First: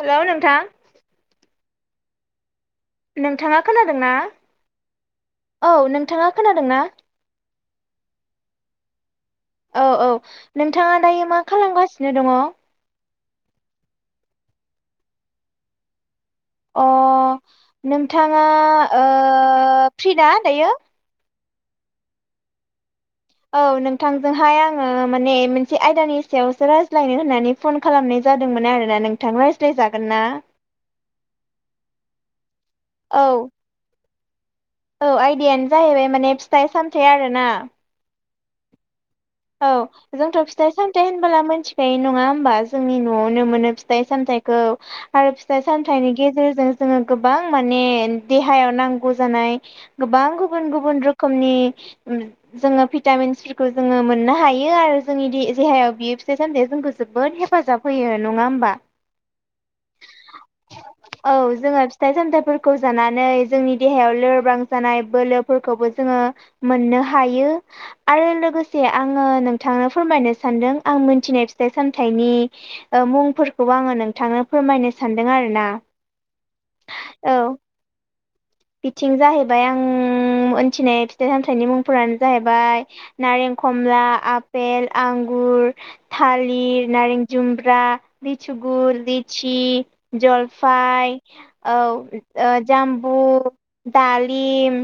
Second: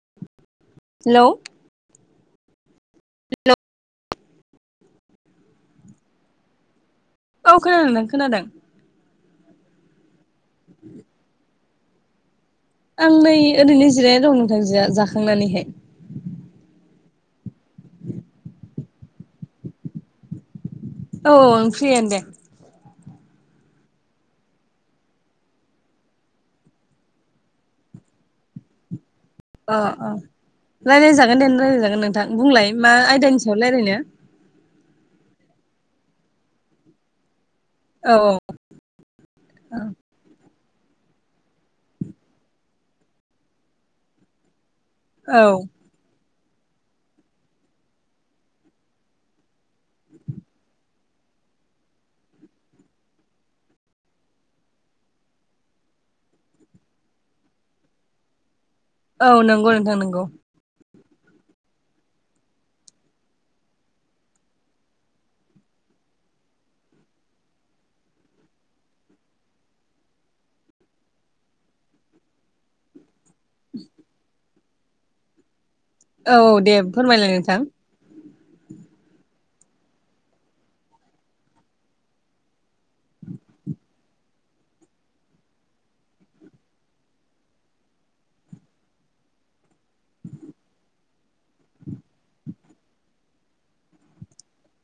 Hello नोंथां hello औ नोंथाङा खोनादोंना? औ नोंथाङा खोनादोंना? औ खोनादों नोंथां खोनादों औ औ नोंथाङा दायो मा खालामगासिनो दङ? आं नै ओरैनो जिरायनानै दं नोंथां जिया जाखांनानैहाय। अ नोंथाङा ओ फ्रिना दायो? औ आं फ्रियानो दे औ नोंथांजोंहाय आङो माने मोनसे आयदानि सायावसो रायज्लायनो होननानै फन खालामनाय जादोंमोन आरोना नों अ अ रायलायजागोन दे रायलायजागोन नोंथां बुंलाय मा औ आयदानि सायाव रायलायनो औ आयदायानो जाहैबाय माने फिथाइ सामथाइ आरोना औ औ जोंथ' फि फिथाइ सामथाइ होमब्ला मोनथिखायो नङा होमबा जोंनि न'आवनो मोनो फिथाइ सामथाइखौ आरो औ फिथाइ सामथाइनि गेजेरजों जोङो गोबां माने देहायाव नांगौ जानाय गोबां गुबुन गुबुन रो खोमनि जोङो भिटामिन्सफोरखौ जोङो मोन नो हायो आरो जोंनि देहायाव बियो फिथाइ सामथाइया जोंखौ जोबोद हेफाजाब होयो नङा होमबा? औ नंगौ नोंथां नंगौ। औ जोङो फिथाइ सामथाइफोरखौ जानानै जोंनि देहायाव लोरबां जानाय बोलोफोरखौ जोङो मोननो हायो आरो लोगोसे आङो नोंथांनो फोरमायनो सान्दों आं मोनथिनाय फिथाइ सामथाइनि ओ मुं फोरखौबो आङो नोंथांनो फोरमायनो सानदों आरोना। औ दे फोरमायलाय औ नोंथां। बिथिं जाहैबाय आं मोनथिनाय फिथाइ सामथाइनि मुंफोरानो जाहैबाय नारें, खमला आपेल, आंगुर, थालिर, नारें जुमब्रा, लिसुगुर, लित्चि, यि जलफाय औ ओ जाम्बु, दालिम,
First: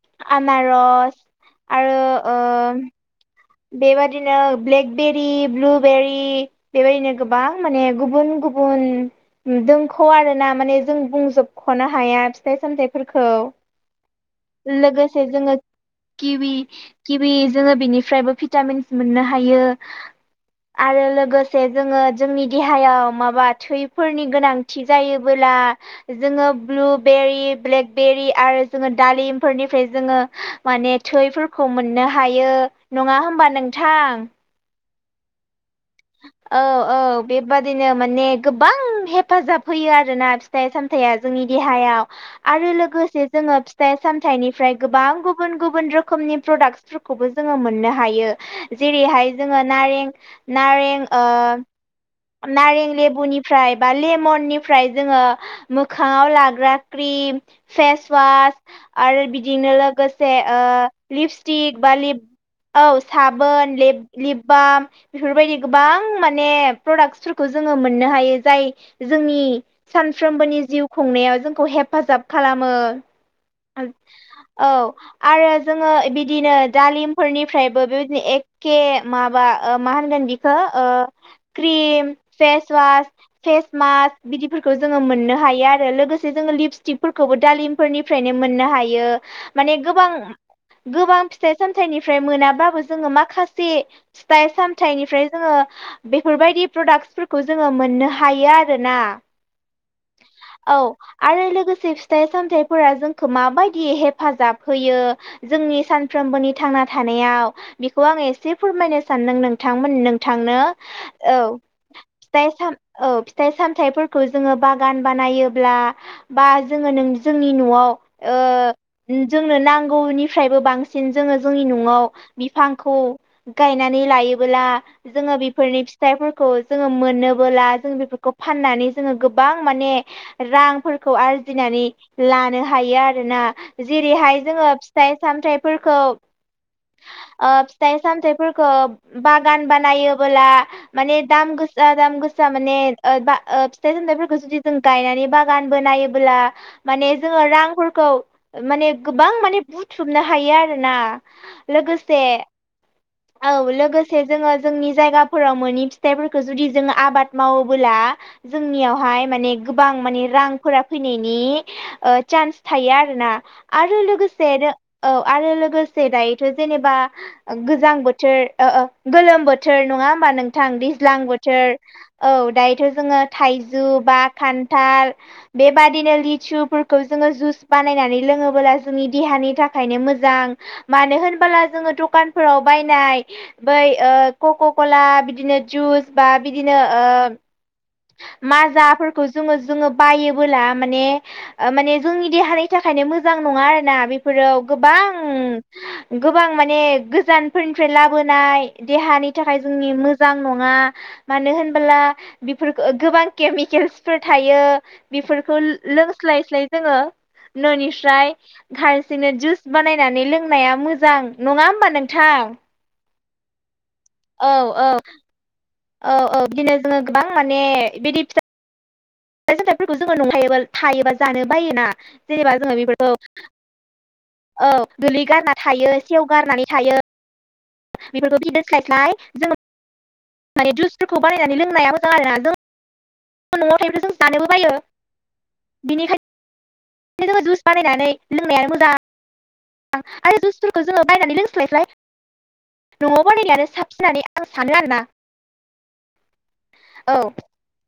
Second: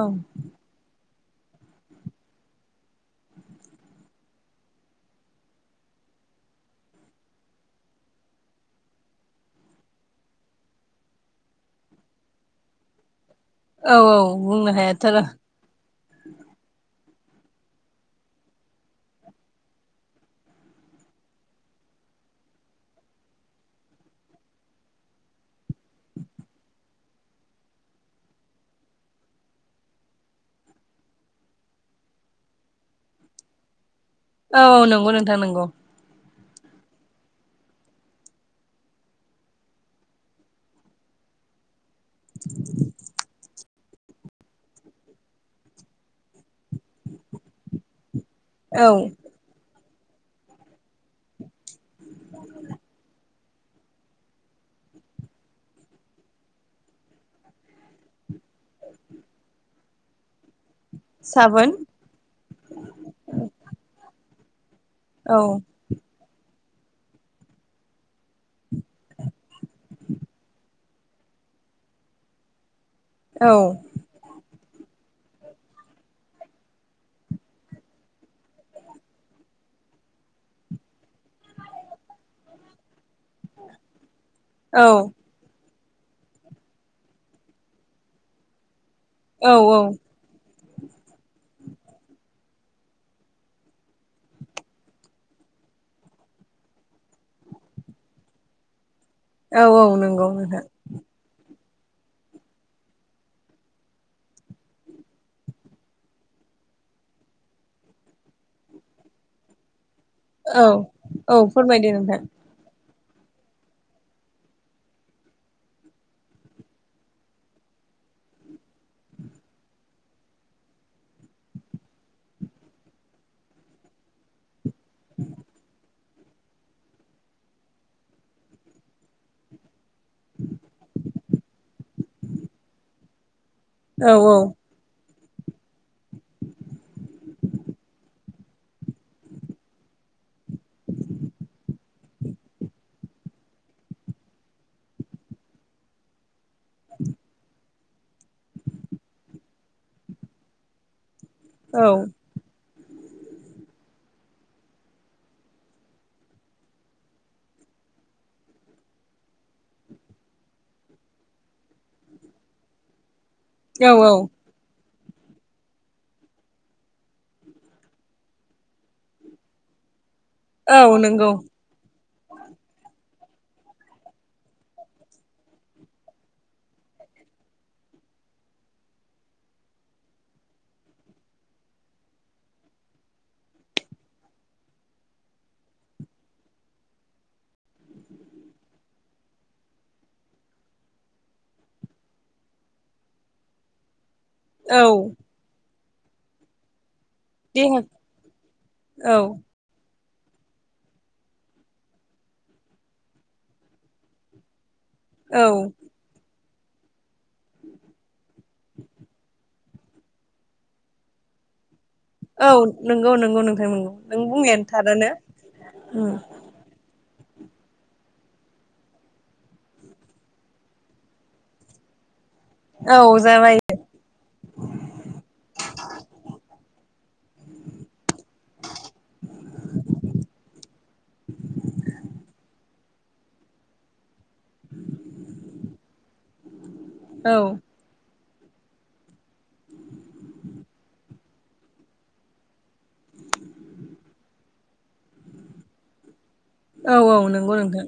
औ आनारस आरो ओ बेबायदिनो ब्लेकबेरि, ब्लुबेरि बेबायदिनो गोबां माने गुबुन गुबुन दोंख' आरोना माने जों बुंजोबख'नो हाया फिथाइ सामथाइफोरखौ औ औ बुंनो हायाथ' र' लोगोसे जोङो किबि किबि जोङो बेनिफ्रायबो भिटामिन मोननो हायो। आरो लोगोसे जोङो जोंनि देहायाव माबा थैफोरनि गोनांथि जायोबोला आ जोङो ब्लुबेरि, ब्लेकबेरि आरो जोङो दालिमफोरनिफ्राय जोङो माने थैफोरखौ मोननो हायो नङा होमबा नोंथां? औ नंगौ नोंथां नंगौ। औ औ बेबादिनो माने गोबां हेफाजाब होयो आरोना फिथाइ सामथाइया। जोंनि देहायाव। आरो लोगोसे जोङो फिथाइ सामथाइनिफ्राय गोबां गुबुन गुबुन रोखोमनि प्रडाक्ट फोरखौबो जोङो मोननो हायो औ जेरै हाय जोङो नारें नारें ओ नारें लेबुनि फ्राय बा लेमननिफ्राय जोङो मोखाङाव लाग्रा क्रिम फेसवास आरो बिदिनो लोगोसे ओ साबोन लिपस्टिक बा ल औ साबोन ल लिप बाम। औ बेफोरबायदि गोबां माने। प्रडाक्सफोरखौ जोङो मोननो हायो जाय जोंनि सानफ्रोमबोनि जिउ खुंनायाव जोंखौ हे हेफाजाब खालामो औ औ आरो जोङो बिदिनो। दालिमफोरनिफ्रायबो बेबायदिनो एखे माबा। माहानगोन बिखौ क्रिम फेसवास। फेस मास्क बिदिफोरखौ औ जोङो मोननो हायो आरो आरो लोगोसे जोङो लिपस्टिकफोरखौबो दालिमफोरनिफ्रायनो मोननो हायो औ माने गोबां। गोबां फिथाइ सामथाइनिफ्राय मोनाबाबो जोङो माखासे फिथाइ साम। थाइनिफ्राय जोङो बेफोरबायदि प्रडाक्टसफोरखौ जोङो मोननो हायो आरो ना। औ औ नंगौ नोंथां औ आरो लोगोसे। सि फिथाइ सामथफोरा जोंखौ माबायदि हेफाजाब होयो जोंनि सानफ्रोमबोनि थां थानायाव बेखौ आं एसे फोरमायनो सानदों नोंथांमोन। थांनो औ औ फोरमायदो नोंथां फिथाइ साम औ फिथाइ सामथायाइफोरखौ जोङो बागान बानायोब्ला बा जोङो न जोंनि न'आव। ओ जोंनो नांगौनिफ्रायबो बांसिन जोङो जोंनि न'आव बिफांखौ। खौ गायननै लायोब्ला फिथाइफोरखौ जोङो मोनोबोला जों बेफोरखौ फाननानै जोङो गोबां माने रां। आरजिनानै लानो हायो आरोना औ जेरैहाय जोङो फिथाइ। सामथायफोरखौ फिथाइ सामथायाइफोरखौ। बागान बानायोबोला माने दाम गोसा दाम गोसा माने ओ फिथाइ। फोरखौ जुदि जों गायनानै बागानबो नायोब्ला माने जोङो रांफोरखौ माने। गोबां माने बुथुमनो हायो आरोना औ लोगोसे औ। लोगोसे जोङो जोंनि जायगाफोराव मोनि फिथाइफोरखौ जुदि जोो आबाद मावोबोला जोंनियाव हाय माने गोबां माने रांफोरा फैनायनि चान्स थायो आरोना औ आरो औ लोगोसे रो औ आरो लोगोसे दायोथ' जेनेबा गोजां बोथोर। गोलोम बोथोर नङा होमबा नोंथां औ दैज्लां नंगौ बोथोर औ दायोथ' जोङो थाइजौ बा खान्थाल बेबाददिनो लिथुफोरखौ जोङो जुस बानायनानै लों लोङोबोला जोंनि देहानि थाखायनो मोजां मानो होनबोला जोङो दखानफोराव बायनाय। बै कक' कला बिदिनो जुस बा बिदिनो। माजाफोरखौ जोङो जोङो बायोबोला माने माने जोंनि देहानि थाखाय। नो मोजां नङा आरोना बे। फोर औ गोबां गोबां माने देहा गोजानफोरनिफ्राय लाबो। औ देहानि थाखाय जोंनि मो। मोजां नङा मानो होनबोला बेफोरफोरखौ गोबां केमिकेल्सफोर थायो। औ बेफोरखौ लोंस्लाय स्लाय जोङो। न'निफ्राय हारसिंनो जुइस बानायनानै लोंनाया मोजां नङा। हामा नोंथां। नगौ नगौ नोंथां नंगौ नों औ बुंनायानो थारानो उम औ-औ-औ बिदिनो जोङो गोबां माने बिदि फिसा जोंथायाइफोरखौ जोङो नंखायोबा थायोबा जानो बायोना जेनेबा जोङो बेफोरखौ। औ जाबाय औ गोरलै गारना थायो सेव गारनानै थायो। [inaudible] [inaudible] न'आव थायोब्ला जों जानोबो बायो बिनिखायनो औ जुस बानायनानै लोंनायानो मोजां आरो जुसफोरखौ जोङो बायनानै लोंस्लाय फ्राय [inaudible] औ औ नंगौ नोंथां।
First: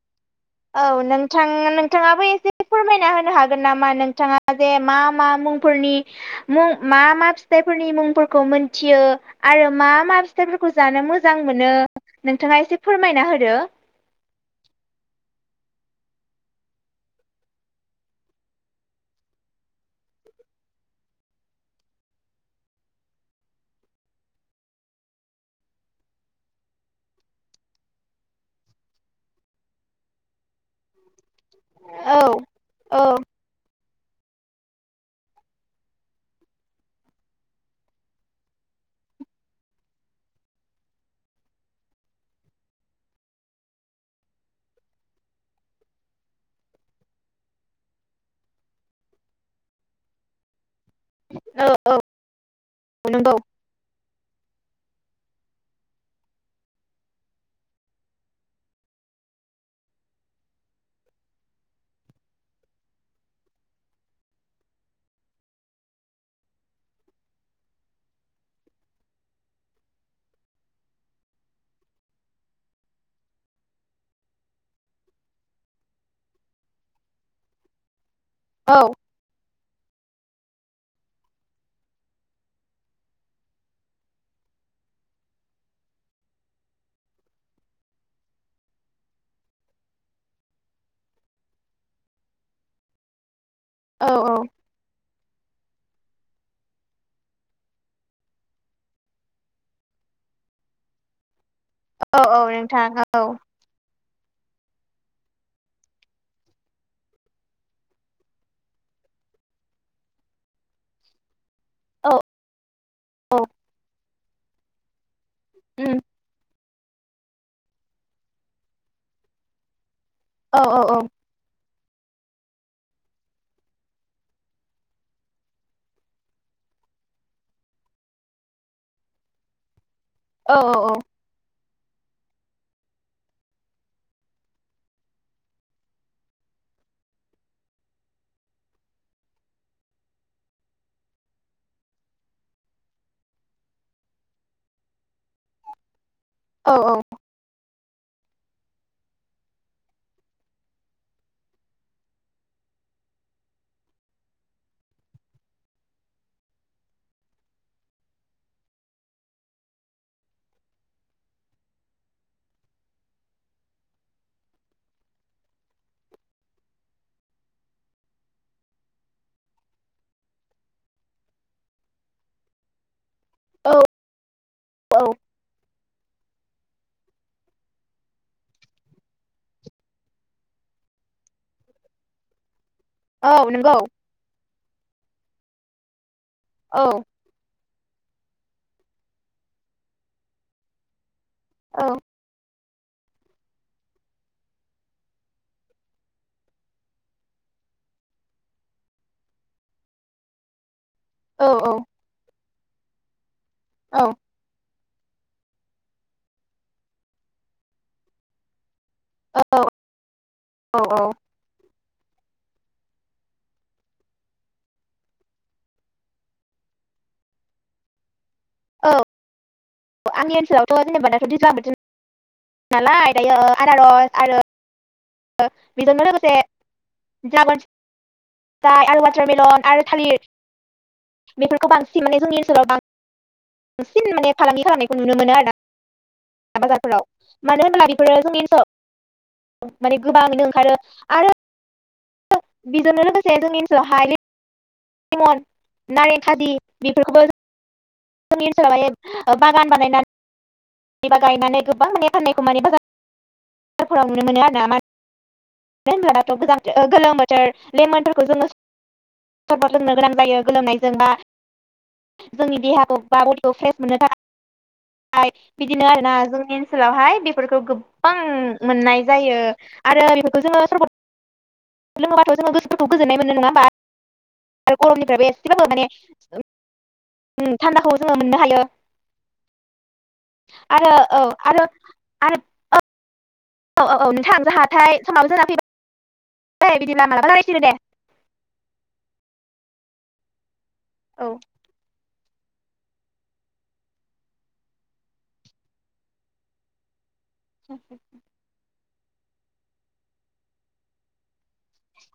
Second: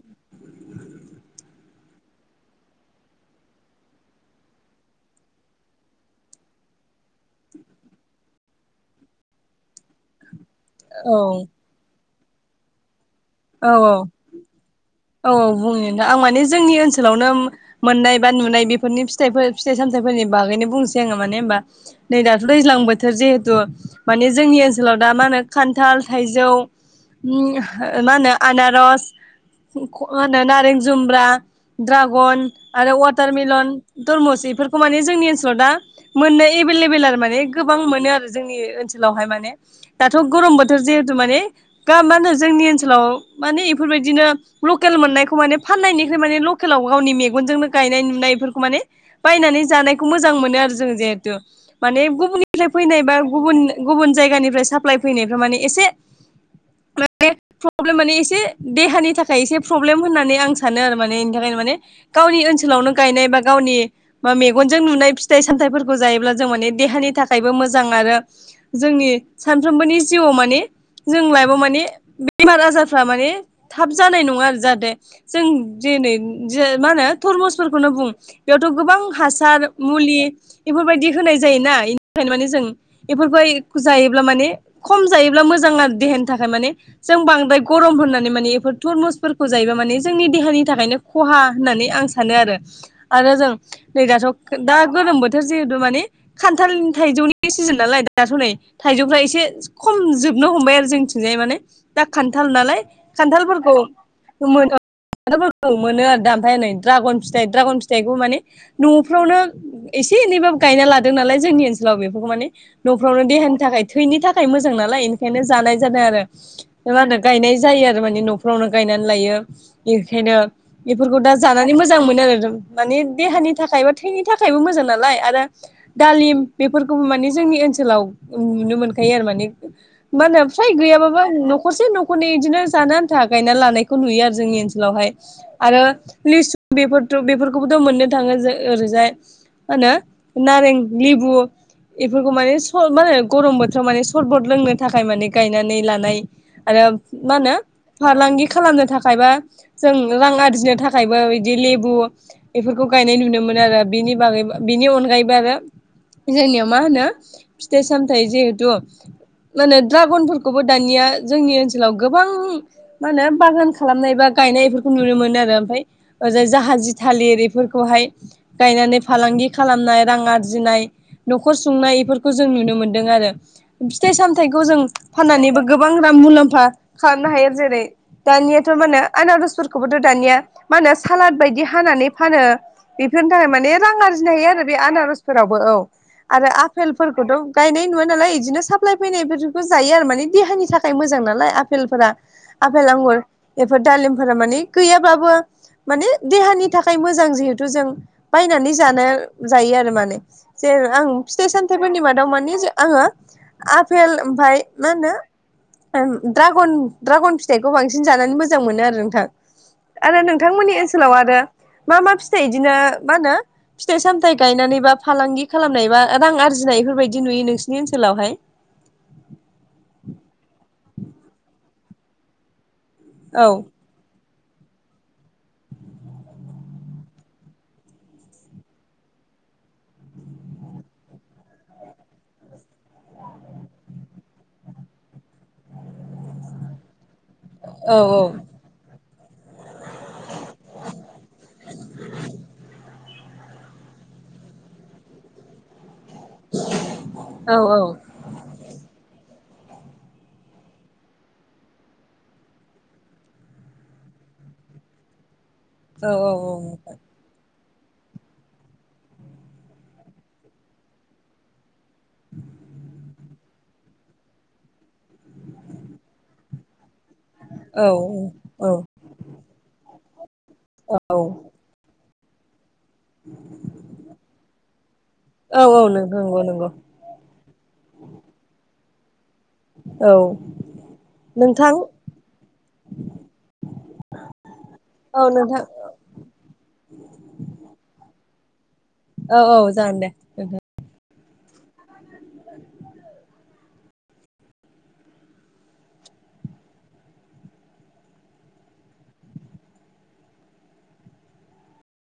औ नोंथां नोंथाङाबो एसे फोरमायना होनो हागोन नामा नोंथाङा जे मा मा मुंफोरनि मु मा मा फिथाफोरनि मुंफोरखौ मोनथियो आरो मा मा फिथाइफोरखौ जानो औ मोजां मोनो नोंथाङा एसे फोरमायना होदो औ-औ-औ-औ। बुंनि नोंथां आं माने जोंनि ओनसोलावनो मोननाय बा नुनाय बेफोरनि फिथाफोरनि फिथाइ सामथाइफोरनि बागै बुंसै आं माने होनबा नै दाथ' दैज्लां बोथोर जिहेतु माने जोंनि ओनसोलाव दा मा होनो का खान्थाल थाइजौ उम मा होनो आनारस [unintelligible] नारे जुमब्रा, औ ड्रागन आरो औ वाटार मिलन धरमुस इफोरखौ माने जोंनि ओनसोलाव दा मोननाय एबेलेबेल आरो माने गोबां मोनो आरो जोंनि ओनसोलावहाय माने दाथ' गरम बोथोर जिहेथु माने गा मा होनो जोंनि ओनसोल सोलाव माने एफोरबायदिनो लकेल मोननायखौ माने फाननायनिख्रु माने लकेलाव गावनि मेगनजोंनो गाय गायनाय नुनाय इफोरखौ माने बायनानै जानायखौ मोजां मोनो आरो जों जिहेथु औ औ माने गुबुननिफ्राय फैनाय बा नंगौ गुबुन गुबुन जायगानिफ्राय साप्लाय फैनायफ्रा माने एसे माने प्रब्लेम माने एसे देहानि थाखाय एसे प्रब्लेम होननानै आं सानो आरो माने इनि थाखायनो माने गावनि ओनसोलावनो गायनाय बा गावनि मा मेगनजों नुनाय फिथाइ सामथाइफोरखौ जायोब्ला जों माने देहानि थाखाय बो मोजां आरो जोंनि सानफ्रोमबोनि जिउआव माने जों लाइपआव माने बेमार आजारफ्रा माने थाब जानाय नङा आरो जाहाथे जों दिनै दि मा होनो तुरमुसफोरखौनो बुं बेयावथ' औ गोबां हासार मुलि बेफोरबायदि होनाय जायोना इनि थाखायनो माने जों बेफोरखौ जायोब्ला माने खम जायोब्ला मोजां आरो देहानि थाखाय माने जों बांद्राय गरम होननानै माने बेफोर थरमुसफोरखौ जायोबा माने जोंनि देहानि थाखायनो खहा होननानै आं सानो आरो आरो जों नै औ औ दाथ' दा गोलोम बोथोर जे हेथु माने खान्थालनि थाइजौनि सिजेन नालाय दाथ' नै थाइजौ एसे खम जोबनो हमबाय आरो जोंथिंजाय माने दा औ औ खान्थाल नालाय नोंथां औ खान्थालफोरखौ मोनो खान्थालफोरखौ मोनो आरो दा ओमफाय नै द्रागन फिथाइ द्रागन फिथाइखौ माने न'फ्रावनो एसे एसे एनैबाबबो गायना लादों नालाय जोंनि ओनसोलाव औ बेफोरखौ माने न'फ्रावनो औ देहानि थाखाय थैनि थाखाय मोजां नालाय बेखायनो जानाय उम जादों आरो मा होनो गायनाय जायो आरो माने न'फ्रावनो गायनानै लायो। बेखायनो औ औ बेफोरखौ दा जानानै मोजां मोजां मोनो आरो माने देहानि थाखाय बा थैनि थाखायबो मोजां नालाय आरो दालिम बेफोर खौ माने जोंनि ओनसोलाव नुनो मोनखायो आरो माने मा होनो फ्राय औ औ गैयाबाबो न' नखरसे न'खरनै इदिनो जानो आन्था गायना लानायखौ नुयो आरो जोंनि ओनसोलावहाय आरो लिसु बेफोरथ बेफोरखौबोथ' मोननो थाङो जो ओरैजाय मा होनो नारें लिबु बेफोरखौ माने स मा होनो गरम बोथोराव माने सरबट लोंनो थाखाय माने गायनानै लानाय आरो औ मा होनो फालांगि खालामनो थाखायबा जों रां आरजिनो थाखायबो बिदि लेबु बेफोरखौ गायनाय नुनो मोनो आरो बिनि बागैबो बिनि अनगायैबो आरो जोंनियाव मा होनो फिथाइ सामथाय जिहेथु माने ड्रागनफोरखौबो दानिया जोंनि ओनसोलाव गोबां मा होनो बागान खालामनाय बा गायनाय इफोरखौ नुनो मोनो आरो ओमफाय ओजाय जाहाजि थालिर इफोरखौहाय गायनानै फालांगि खालामनाय रां आरजिनाय न'खर सुंनाय इफोरखौ जों नुनो मोन्दों आरो फिथाइ सामथायखौ जों औ फाननानैबो गो मुलाम्फा खालामनो हायो जेरै दानियाथ' माने आनारसफोरखौबोथ' दानिया मा होनो सालाद बायदि हानानै फानो बेफोरनि थाखाय औ नंगौ माने रां आरजिनो हायो आरो बे आनारसफोरावबो औ आरो औ आफेलफोरखौथ' गायनाय नुवा नालाय इदिनो साप्लाय फैनायफोरखौ जायो आरो माने देहानि थाखाय मोजां ना लाइ औ आफेलफोरा आफेल आंगुर बेफोर दालिमफोरा माने गैयाबाबो माने देहानि थाखाय मोजां जिहेतु थ' जों बायनानै जानो जायो आरो माने ज आं औ फिथाइ सामथाइफोरनि मादाव मानि आङो आफेल ओमफ्राय मा होनो द्रागन ड्रागन फिथाइखौ बांसिन जानानै मोजां मोनो आरो नोंथां आरो नोंथांमोननि औ ओनसोलाव आरो मा मा फिथाइ बिदिनो मा होनो फिथाइ सामथायाइ गायनानै बा फालांगि खालामनाय बा रां आरजिनाय बेफोरबायदि नुयो नोंसिनि ओनसोलावहाय औ आंनि ओनसोलावथ' जनोबाथ'दि जाब औ नालायआरो [unintelligible] जाय आरो वाटारमेलन आरो थालिर बेफोरखौ बांसिन माने जोंनि ओनसोलाव बांसिन बांसिन माने फालांगि खालामनायखौ नुनो मोनो आरो ना बाजारफोराव मानो होनब्ला औ बेफोरो जोंनि ओनसोलाव माने गोबाङैनो ओंखारो आरो बिजिरनो लोगोसे जोंनि हानि नारें थादि बेफोरखौबो औ जोंनि ओनसोलावहाय बागान बानायनानै जेनेबा गायनानै गोबां माने फान्नायखौ मानि बाजार बाजारफोराव नुनो मोनो आरो ना मा औ जेनबाराथ' औ गोजां गोलोम बोथोर लेमोननफोरखौ जोङो सबार लोंनो गोनान बायो गोलोमनायजोंबा जोंनि देहाखौ बा बडिखौ फ्रेस मोननो थाखाय बिदिनो आरो ना जोंनि ओनसोलावहाय बेफोरखौ औ गोबां औ मोननाय जायो आरो औ [inaudible] खौ गोजोन्नाय मोनो नंङा होमबा गरमनिफ्रायबो औ एसेबाबो माने औ नोंगौ नंगौ नंगौ थान्दाखौ जोङो मोननो हायो। औ आरो औ आरो नोंथां औ औ औ नोंथाङानो ज हाथाय साबो औ जाना नोंथां फैबा द बिदिब्ला मालाबा जालायसिनो दे औ औ जागोन दे। औ [inaudible]